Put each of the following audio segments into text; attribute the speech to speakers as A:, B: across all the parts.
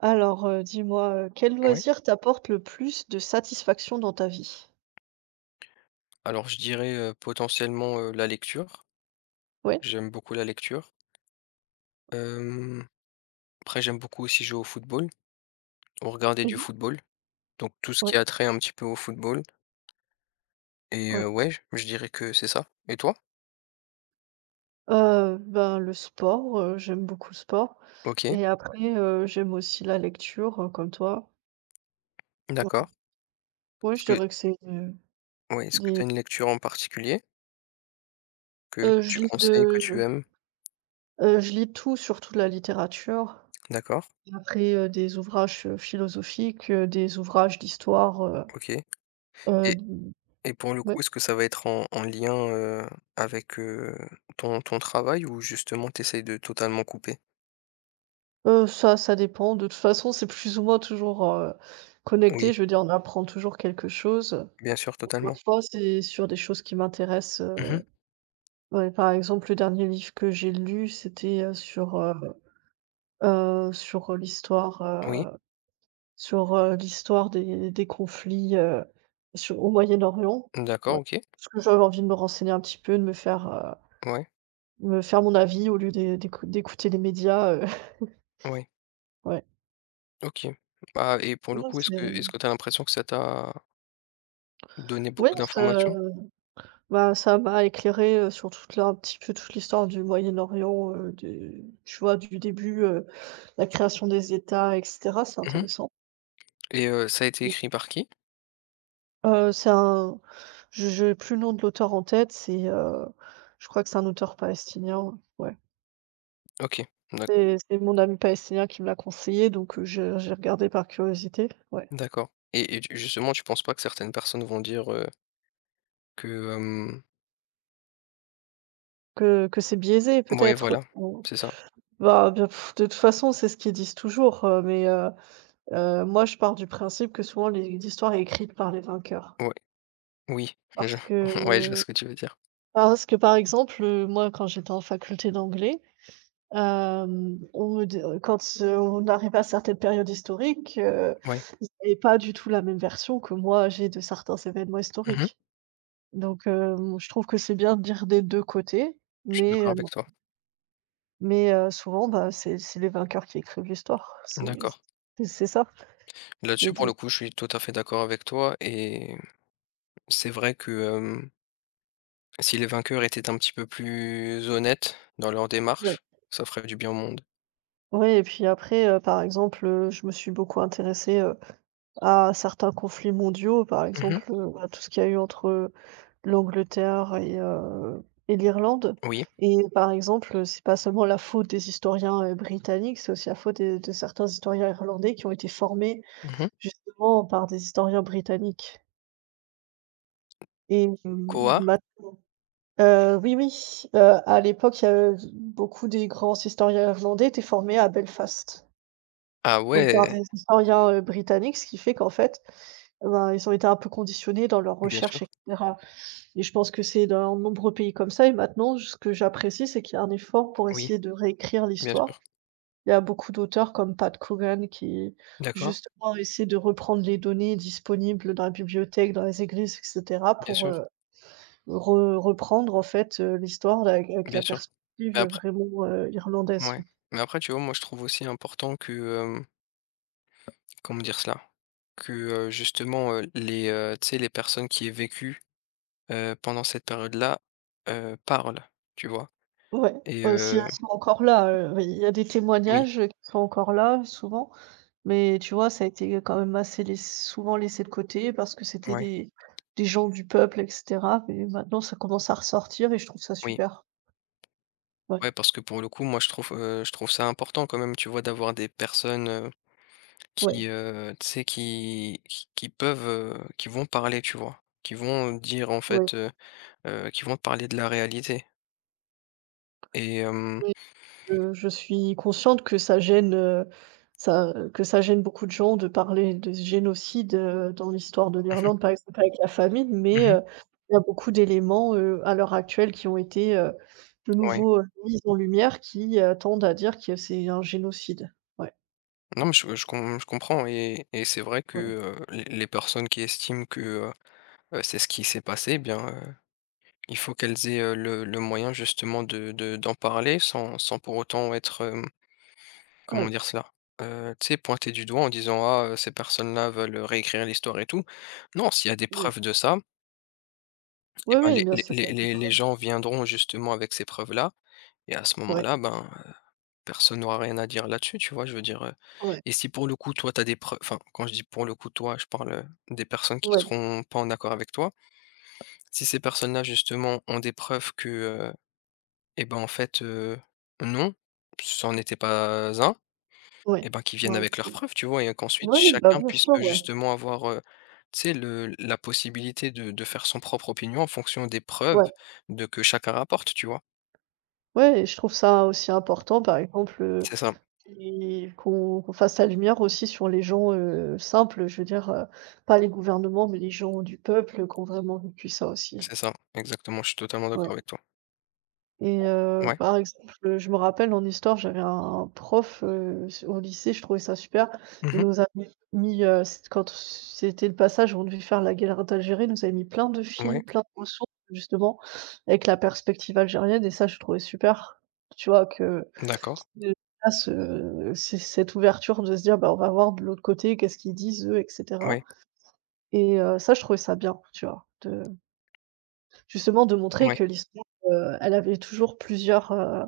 A: Alors, dis-moi, quel
B: Ouais.
A: loisir t'apporte le plus de satisfaction dans ta vie?
B: Alors je dirais, potentiellement, la lecture.
A: Ouais.
B: J'aime beaucoup la lecture. Hem, après j'aime beaucoup aussi jouer au football ou regarder
A: Mmh
B: du
A: mh.
B: football, donc tout ce qui
A: Ouais,
B: a trait un petit peu au football et
A: ouais.
B: ouais, j je dirais que c'est ça. Et toi?
A: Ben, le sport, j'aime beaucoup le sport
B: OK,
A: et après, j'aime aussi la lecture, comme toi. Ouais,
B: d'accord.
A: ouais,
B: Est-ce
A: je
B: que
A: dirais que c'est,
B: ouais, est-ce que tu as
A: des
B: une lecture en particulier que que
A: je
B: tu
A: lis de
B: conseilles, que tu aimes?
A: je lis tout, surtout de la littérature.
B: D'accord,
A: Et après, des ouvrages, philosophiques, des ouvrages d'histoire,
B: OK, et
A: heu,
B: et pour le
A: ouais.
B: coup, est-ce que ça va être en lien, avec, ton travail ou justement tu essayes de totalement couper?
A: Ça ça dépend. De toute façon, c'est plus ou moins toujours,
B: Oui,
A: connecté. Je veux dire, on apprend toujours quelque chose.
B: bien sûr, totalement.
A: Parfois, c'est sur des choses qui m'intéressent,
B: Mmh.
A: ouais, par exemple, le dernier livre que j'ai lu, c'était, sur, sur, l'histoire,
B: Oui.
A: sur, l'histoire des conflits, sur au Moyen-Orient.
B: D'accord,
A: Ouais.
B: OK.
A: Parce que j'avais envie de me renseigner un petit peu, de
B: Ouais,
A: me faire mon avis au lieu d'écouter les médias,
B: ouais,
A: ouais.
B: OK. Bah, et pour le
A: Non,
B: coup, est-ce
A: c'est
B: que tu as l'impression que ça t'a donné
A: ouais,
B: beaucoup
A: ça
B: d'informations?
A: Bah, ça m'a éclairé, sur toute la un petit peu toute l'histoire du Moyen-Orient, de tu vois, du début, la création des États et cetera, c'est
B: Mmh,
A: intéressant.
B: et ça a été
A: Donc,
B: écrit par qui?
A: c'est un, je j'ai plus le nom de l'auteur en tête, c'est, je crois que c'est un auteur palestinien, ouais.
B: OK, d'accord,
A: C'est mon ami palestinien qui me l'a conseillé, donc, je j'ai regardé par curiosité, ouais.
B: d'accord, et tu justement, tu penses pas que certaines personnes vont dire, que, hem
A: Que c'est biaisé
B: ouais,
A: peut-être,
B: voilà,
A: on
B: c'est ça.
A: bah, de toute façon, c'est ce qu'ils disent toujours, mais, moi, je pars du principe que souvent les l'histoire est écrite par les vainqueurs.
B: Ouais, oui,
A: Parce
B: je ouais, je vois
A: que
B: ce que tu veux dire.
A: parce que, par exemple, moi, quand j'étais en faculté d'anglais, on me di quand on arrivait à certaines périodes historiques,
B: Ouais.
A: ils avaient pas du tout la même version que moi j'ai de certains événements
B: Mmh.
A: historiques. Donc, je trouve que c'est bien de dire des 2 côtés,
B: Je suis
A: mais,
B: d'accord
A: heu,
B: avec toi.
A: mais, souvent, bah, c'est les vainqueurs qui écrivent l'histoire. C'est
B: D'accord.
A: c'est c'est ça, je me
B: Là-dessus, pour
A: dis.
B: le coup, je suis tout à fait d'accord avec toi, et c'est vrai que, si les vainqueurs étaient un petit peu plus honnêtes dans leur
A: Ouais.
B: démarche, ça ferait du bien au monde.
A: Oui et puis après, par exemple, je me suis beaucoup intéressée, à certains conflits mondiaux, par
B: Mmh.
A: exemple, bah, tout ce qu'il y a eu entre l'Angleterre et l'Irlande
B: Oui.
A: et par exemple, c'est pas seulement la faute des historiens, britanniques, c'est aussi la faute des de certains historiens irlandais qui ont été formés
B: Mmh.
A: justement par des historiens britanniques et mmh,
B: Koa?
A: mat oui, oui, à l'époque, il y a eu beaucoup des grands historiens irlandais étaient formés à Belfast.
B: Ah
A: Donc par
B: ouais!
A: des historiens, britanniques, ce qui fait qu'en fait, eh ben, ils ont été un peu conditionnés dans leurs
B: Bien sûr.
A: recherches et cetera et je pense que c'est dans de nombreux pays comme ça et maintenant ce que j'apprécie, c'est qu'il y a un effort pour
B: Oui,
A: essayer de réécrire
B: bien
A: l'histoire.
B: sûr.
A: Il y a beaucoup d'auteurs comme Pat Coogan qui
B: D'accord.
A: justement essaient de reprendre les données disponibles dans la bibliothèque, dans les églises et cetera
B: Bien
A: pour,
B: sûr,
A: re reprendre en fait, l'histoire avec
B: bien
A: la
B: sûr. Mais
A: perspective
B: après.
A: vraiment, irlandaise.
B: Ouais. Mais après, tu vois, moi, je trouve aussi important que, comment dire cela? Que, justement, les, tu sais, les personnes qui aient vécu, pendant cette période-là, parlent, tu vois?
A: Ouais,
B: Et
A: si elles sont encore là, oui, il y a des
B: oui,
A: témoignages qui sont encore là, souvent, mais tu vois, ça a été quand même assez laiss souvent laissé de côté parce que c'était
B: ouais,
A: des gens du peuple et cetera, mais maintenant ça commence à ressortir et je trouve ça
B: oui.
A: super. Ouais,
B: Ouais, parce que pour le coup, moi, je trouve ça important quand même, tu vois, d'avoir des personnes,
A: ouais,
B: qui, tu sais, qui peuvent, qui vont parler, tu vois? Qui vont dire en
A: ouais.
B: fait, qui vont te parler de la réalité et hem
A: Je suis consciente que ça gêne, ça que ça gêne beaucoup de gens de parler de ce génocide, dans l'histoire de
B: mmh,
A: l'Irlande, par exemple avec la famine,
B: mh,
A: mais
B: mmh,
A: il y a beaucoup d'éléments, à l'heure actuelle qui ont été, de
B: ouais.
A: nouveau, mis en lumière qui, tendent à dire que c'est un génocide. Ouais,
B: Non, mais je comprends et c'est vrai que,
A: ouais,
B: les personnes qui estiment que, c'est ce qui s'est passé, eh bien, il faut qu'elles aient, le moyen justement de d'en parler sans pour autant être, comment
A: ouais,
B: dire cela? Tu sais, pointées du doigt en disant: «Ah, ces personnes-là veulent réécrire l'histoire et tout». Non, s'il y a des
A: ouais.
B: preuves de ça. Et
A: Oui,
B: ben,
A: oui,
B: les
A: bien
B: les
A: sûr, il y a
B: les
A: des
B: les les
A: preuves.
B: gens viendront justement avec ces preuves-là, et à ce
A: Ouais,
B: moment-là, ben, personne n'aura rien à dire là-dessus, tu vois? Je veux dire,
A: ouais,
B: et si pour le coup, toi, tu as des preuves, enfin, quand je dis: «Pour le coup», toi, je parle, des personnes qui
A: ouais,
B: seront pas en accord avec toi. Si ces personnes-là, justement, ont des preuves que, et ben, en fait, non, ça en était pas un,
A: ouais,
B: et ben, qu'ils viennent
A: ouais,
B: avec leurs preuves, tu vois? Et qu'ensuite
A: ouais, bah,
B: chacun
A: bien
B: puisse,
A: sûr, ouais,
B: justement avoir, tu sais, le la possibilité de faire son propre opinion en fonction des preuves
A: ouais,
B: de que chacun rapporte, tu vois?
A: ouais et je trouve ça aussi important, par exemple,
B: C'est ça,
A: et qu'on fasse la lumière aussi sur les gens, simples, je veux dire, pas les gouvernements, mais les gens du peuple qui ont vraiment vécu ça aussi.
B: c'est ça, exactement, je suis totalement
A: Ouais.
B: d'accord avec toi.
A: Et
B: Ouais.
A: par exemple, je me rappelle en histoire, j'avais un prof, au lycée, je trouvais ça super. Il
B: Mmh.
A: nous a mis, c quand c'était le passage où on devait faire la guerre d'Algérie, il nous avait mis plein de films,
B: Ouais,
A: plein de ressources justement avec la perspective algérienne et ça, je trouvais super. Tu vois? Que
B: d'accord.
A: qu'il fasse, c cette ouverture de se dire : « Bah, on va voir de l'autre côté, qu'est-ce qu'ils disent eux ? » et cetera
B: Ouais,
A: et ça, je trouvais ça bien, tu vois? Justement de montrer
B: ouais,
A: que l'histoire, elle avait toujours plusieurs, heu,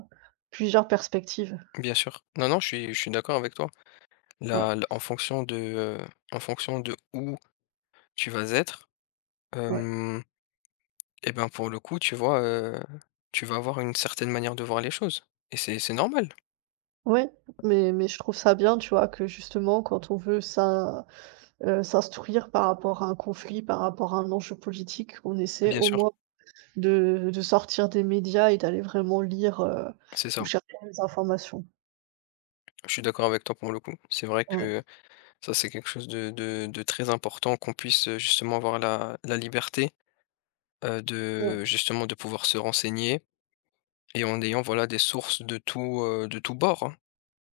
A: plusieurs perspectives.
B: bien sûr. Non, non, je suis d'accord avec toi.
A: Ouais,
B: Là, en fonction de où tu vas être,
A: ouais.
B: hem et ben, pour le coup, tu vois, tu vas avoir une certaine manière de voir les choses et c'est normal,
A: Ouais, mais je trouve ça bien, tu vois? Que justement quand on veut s'instruire par rapport à un conflit, par rapport à un enjeu politique, on essaie
B: bien
A: au
B: sûr,
A: moins de sortir des médias et d'aller vraiment lire,
B: c'est
A: ou
B: ça.
A: chercher les informations.
B: Je suis d'accord avec toi pour le coup. C'est vrai
A: Ouais,
B: que ça, c'est quelque chose de très important qu'on puisse, justement avoir la liberté,
A: ouais,
B: de justement de pouvoir se renseigner. Et en ayant voilà des sources de tout bord hein,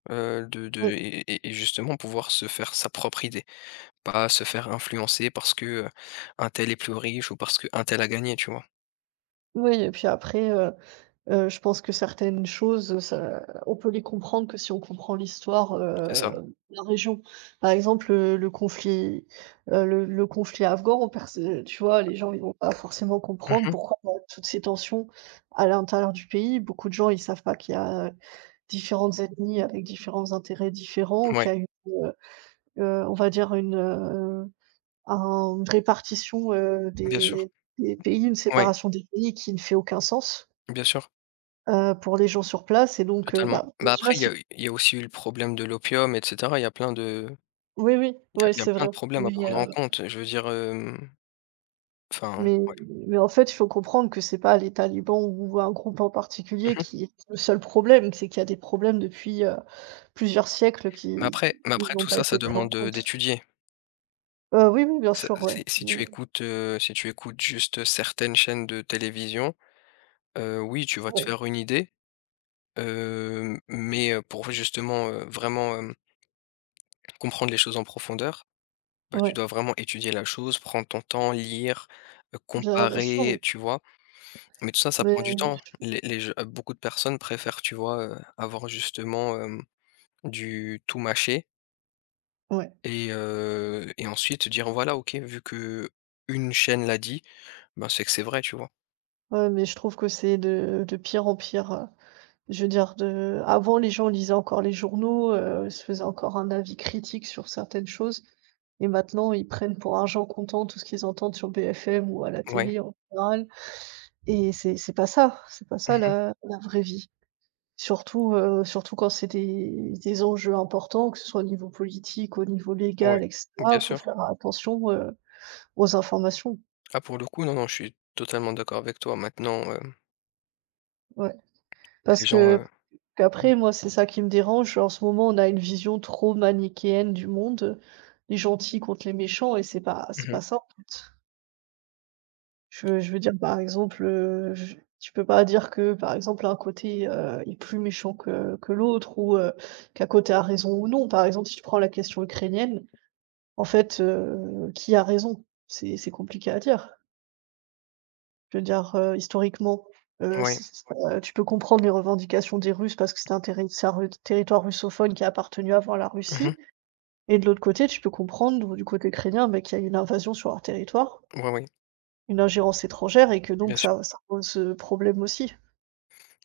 B: de
A: ouais.
B: et justement pouvoir se faire sa propre idée. Pas se faire influencer parce que, un tel est plus riche ou parce que un tel a gagné, tu vois?
A: Oui et puis après, je pense que certaines choses, ça on peut les comprendre que si on comprend l'histoire,
B: C'est ça.
A: de la région. Par exemple, le conflit, le conflit afghan, on perce tu vois, les gens, ils vont pas forcément comprendre
B: Mmh.
A: pourquoi il y a toutes ces tensions à l'intérieur du pays. Beaucoup de gens, ils savent pas qu'il y a différentes ethnies avec différents intérêts différents, qu'il
B: Ouais,
A: y a une, on va dire une, un une répartition,
B: bien sûr.
A: des pays, une
B: Ouais,
A: séparation des pays qui ne fait aucun sens.
B: bien sûr,
A: Pour les gens sur place et donc
B: totalement.
A: bah,
B: Bah,
A: déjà
B: après il y
A: si
B: a aussi eu le problème de l'opium et cetera. Il y a plein de
A: oui, oui, ouais,
B: il y a
A: c'est
B: plein
A: vrai,
B: de problèmes à
A: mais
B: prendre en compte. Je veux dire, enfin,
A: mais
B: ouais.
A: en fait, il faut comprendre que c'est pas les talibans ou un groupe en particulier
B: Mmh.
A: qui est le seul problème, c'est qu'il y a des problèmes depuis, plusieurs siècles
B: Mais
A: qui
B: après
A: qui n'ont
B: tout
A: pas
B: ça, ça
A: été pris en
B: demande,
A: compte.
B: d'étudier.
A: Oui, oui, bien
B: Ça,
A: sûr, ouais.
B: si tu
A: Mmh,
B: écoutes, si tu écoutes juste certaines chaînes de télévision, oui, tu vas te
A: ouais,
B: faire une idée, mais pour justement, vraiment, comprendre les choses en profondeur, bah, tu
A: ouais,
B: dois vraiment étudier la chose, prendre ton temps, lire,
A: bien bien sûr, oui,
B: comparer, tu vois? Mais tout ça, ça prend du temps.
A: mais
B: Les je beaucoup de personnes préfèrent, tu vois, avoir justement, du tout mâché
A: ouais,
B: et ensuite dire: «Voilà, OK, vu que une chaîne l'a dit, bah, c'est que c'est vrai», tu vois?
A: ouais, mais je trouve que c'est de pire en pire, je veux dire de avant les gens lisaient encore les journaux, se faisaient encore un avis critique sur certaines choses. Et maintenant, ils prennent pour argent comptant tout ce qu'ils entendent sur BFM ou à la
B: Ouais.
A: télé en général et c'est pas ça, c'est pas ça
B: Mmh.
A: la vraie vie. Surtout, surtout quand c'est des enjeux importants, que ce soit au niveau politique, au niveau
B: Ouais,
A: légal et cetera,
B: bien
A: il faut
B: sûr.
A: faire attention, aux informations.
B: Ah, pour le coup, non, non, je suis totalement d'accord avec toi. Maintenant,
A: Ouais.
B: les
A: Parce
B: gens,
A: que
B: ouais.
A: qu'après moi, c'est ça qui me dérange. En ce moment, on a une vision trop manichéenne du monde, les gentils contre les méchants et c'est pas c'est
B: Mmh.
A: pas ça, en fait. Je veux dire, par exemple, je tu peux pas dire que, par exemple, un côté, est plus méchant que l'autre ou, qu'un côté a raison ou non. Par exemple, si tu prends la question ukrainienne, en fait, qui a raison? C'est compliqué à dire. Je veux dire, historiquement,
B: Ouais.
A: c c Ouais. Tu peux comprendre les revendications des Russes parce que c'était un territoire russophone qui a appartenu avant à la
B: Mmh.
A: Russie et de l'autre côté, tu peux comprendre du côté ukrainien, mais qu'il y a eu une invasion sur leur territoire,
B: Ouais, ouais,
A: une ingérence étrangère et que donc
B: bien sûr.
A: ça ça pose, problème aussi.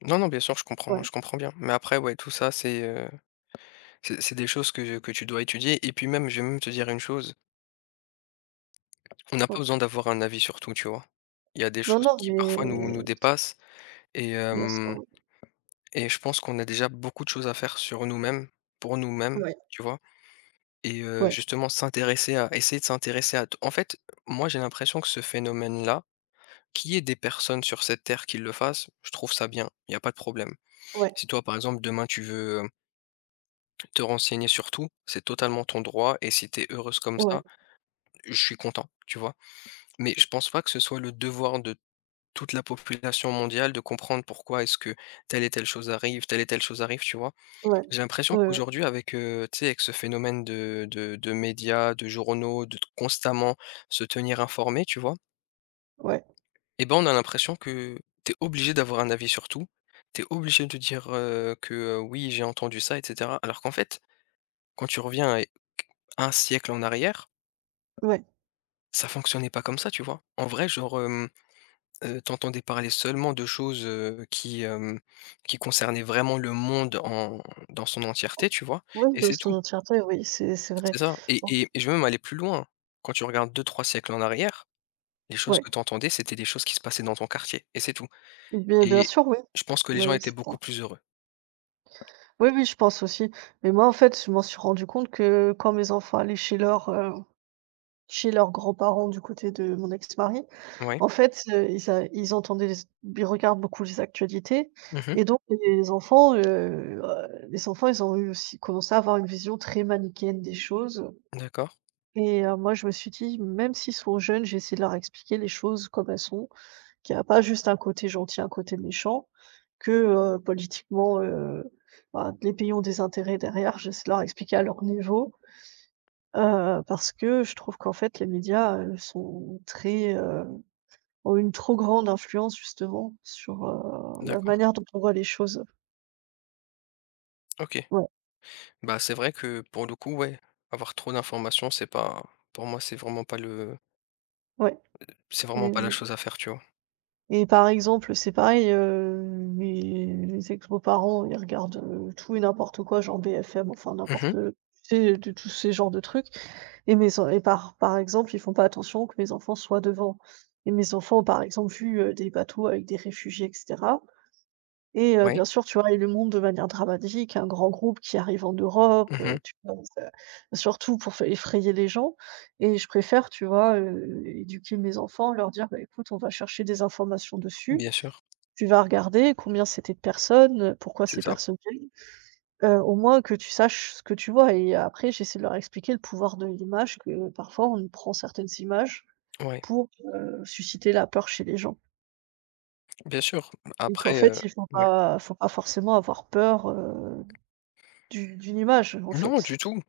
B: Non, non, bien sûr,
A: Ouais,
B: je comprends bien. Mais après, ouais, tout ça, c'est, c'est des choses que tu dois étudier et puis même, je vais même te dire une chose, on n'a pas
A: ouais.
B: besoin d'avoir un avis sur tout, tu vois? Il y a des
A: Non,
B: choses
A: non,
B: qui
A: mais
B: parfois nous dépassent et
A: bien sûr,
B: hem
A: oui.
B: et je pense qu'on a déjà beaucoup de choses à faire sur nous-mêmes, pour nous-mêmes,
A: Ouais,
B: tu vois? Et
A: ouais,
B: justement s'intéresser à essayer de s'intéresser à t en fait, moi j'ai l'impression que ce phénomène-là, qu'il y ait des personnes sur cette terre qui le fassent, je trouve ça bien, il y a pas de problème.
A: ouais,
B: Si toi, par exemple, demain tu veux, te renseigner sur tout, c'est totalement ton droit et si tu es heureuse comme
A: ouais,
B: ça, je suis content, tu vois? Mais je pense pas que ce soit le devoir de toute la population mondiale de comprendre pourquoi est-ce que telle et telle chose arrive, telle et telle chose arrive, tu vois?
A: ouais,
B: J'ai l'impression
A: ouais,
B: qu'aujourd'hui avec, tu sais, avec ce phénomène de médias, de journaux, de t constamment se tenir informé, tu vois?
A: ouais,
B: Et ben, on a l'impression que tu es obligé d'avoir un avis sur tout. Tu es obligé de dire, que, «Oui, j'ai entendu ça» et cetera. Alors qu'en fait, quand tu reviens et 1 siècle en arrière,
A: ouais,
B: ça fonctionnait pas comme ça, tu vois? En vrai, genre, tu parler seulement de choses, qui, qui concernaient vraiment le monde en dans son entièreté, tu vois?
A: oui,
B: Et
A: dans
B: c'est
A: son
B: tout.
A: entièreté, oui, c'est vrai.
B: C'est ça,
A: Oui,
B: et je vais même aller plus loin. Quand tu regardes deux trois siècles en arrière, les choses
A: ouais,
B: que tu entendais, c'était des choses qui se passaient dans ton quartier et c'est tout,
A: bien bien
B: et
A: sûr, oui.
B: je pense que les gens
A: Oui,
B: étaient
A: c'est ça.
B: beaucoup plus heureux.
A: Oui, oui, je pense aussi. Mais moi, en fait, je m'en suis rendu compte que quand mes enfants allaient chez leur chez leurs grands-parents du côté de mon ex-mari.
B: Ouais.
A: En fait, ils entendaient les ils regardent beaucoup les actualités
B: Mmh.
A: et donc les enfants, ils ont eu aussi commencé à avoir une vision très manichéenne des choses
B: D'accord,
A: et moi, je me suis dit : « Même s'ils sont jeunes, j'ai essayé de leur expliquer les choses comme elles sont, qu'il y a pas juste un côté gentil, un côté méchant, que, politiquement, bah, les pays ont des intérêts derrière ». J'essaie de leur expliquer à leur niveau, parce que je trouve qu'en fait, les médias, sont très, ont une trop grande influence justement sur, la
B: d'accord.
A: manière dont on voit les choses.
B: OK.
A: Ouais,
B: Bah, c'est vrai que pour le coup, ouais, avoir trop d'informations, c'est pas, pour moi, c'est vraiment pas le,
A: ouais
B: c'est vraiment
A: et
B: pas la
A: oui
B: chose à faire, tu vois?
A: et par exemple, c'est pareil, mes ex-beaux-parents, ils regardent, tout et n'importe quoi, genre BFM, enfin
B: Mhm.
A: n'importe tu sais, de tous ces genres de trucs et mes en et par exemple, ils font pas attention que mes enfants soient devant et mes enfants ont par exemple vu, des bateaux avec des réfugiés et cetera. Et
B: Ouais.
A: bien sûr, tu vois, il le montre de manière dramatique, un grand groupe qui arrive en Europe,
B: Mhm.
A: tu vois? Ça surtout pour f effrayer les gens et je préfère, tu vois, éduquer mes enfants, leur dire : « Bah, écoute, on va chercher des informations dessus,
B: Bien sûr,
A: tu vas regarder combien c'était de personnes, pourquoi
B: c'est
A: ces
B: ça.
A: personnes viennent », au moins que tu saches ce que tu vois et après j'essaie de leur expliquer le pouvoir de l'image, que parfois on prend certaines images
B: Ouais,
A: pour, susciter la peur chez les gens
B: bien sûr.
A: et qu'en
B: Après, heu
A: fait il faut pas forcément avoir peur, Du d'une image, en
B: non, du
A: fait.
B: tout,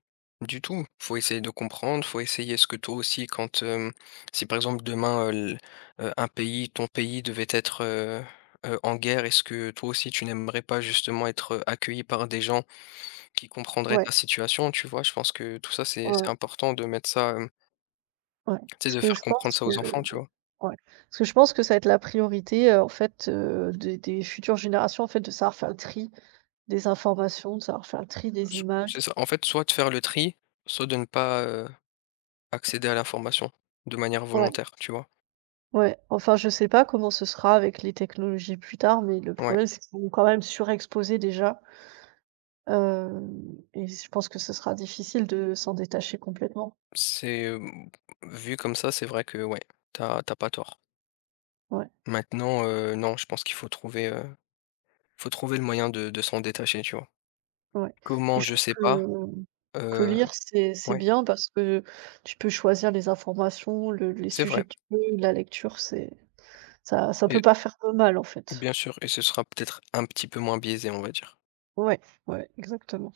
B: du tout. Faut essayer de comprendre, faut essayer ce que toi aussi, quand, si par exemple demain, l un pays, ton pays devait être, en guerre, est-ce que toi aussi tu n'aimerais pas justement être, accueilli par des gens qui comprendraient
A: Ouais,
B: ta situation, tu vois? Je pense que tout ça, c'est
A: ouais,
B: c'est
A: ouais,
B: important de mettre ça,
A: ouais.
B: tu sais,
A: Parce
B: de
A: que
B: faire
A: je pense
B: comprendre ça aux
A: que
B: enfants, tu vois?
A: ouais, parce que je pense que ça va être la priorité, en fait, des futures générations, en fait, de savoir faire le tri des informations, de savoir faire le tri des
B: S
A: images.
B: c'est ça, en fait, soit de faire le tri, soit de ne pas, accéder à l'information de manière
A: Ouais,
B: volontaire, tu vois?
A: ouais. Enfin, je sais pas comment ce sera avec les technologies plus tard, mais le
B: Ouais.
A: problème, c'est qu'ils vont quand même surexposer déjà, hem et je pense que ce sera difficile de s'en détacher complètement.
B: C'est, vu comme ça, c'est vrai que ouais, t'as pas tort.
A: Ouais.
B: Maintenant, non, je pense qu'il faut trouver le moyen de s'en détacher, tu vois?
A: Ouais et
B: Comment?
A: je
B: Je
A: trouve
B: sais pas,
A: que,
B: heu,
A: lire c'est
B: ouais,
A: bien parce que tu peux choisir les informations, le les
B: c'est
A: sujets
B: vrai,
A: que tu veux, la lecture c'est ça ça peut
B: et
A: pas faire de mal en fait.
B: bien sûr, et ce sera peut-être un petit peu moins biaisé, on va dire.
A: Ouais, ouais, exactement.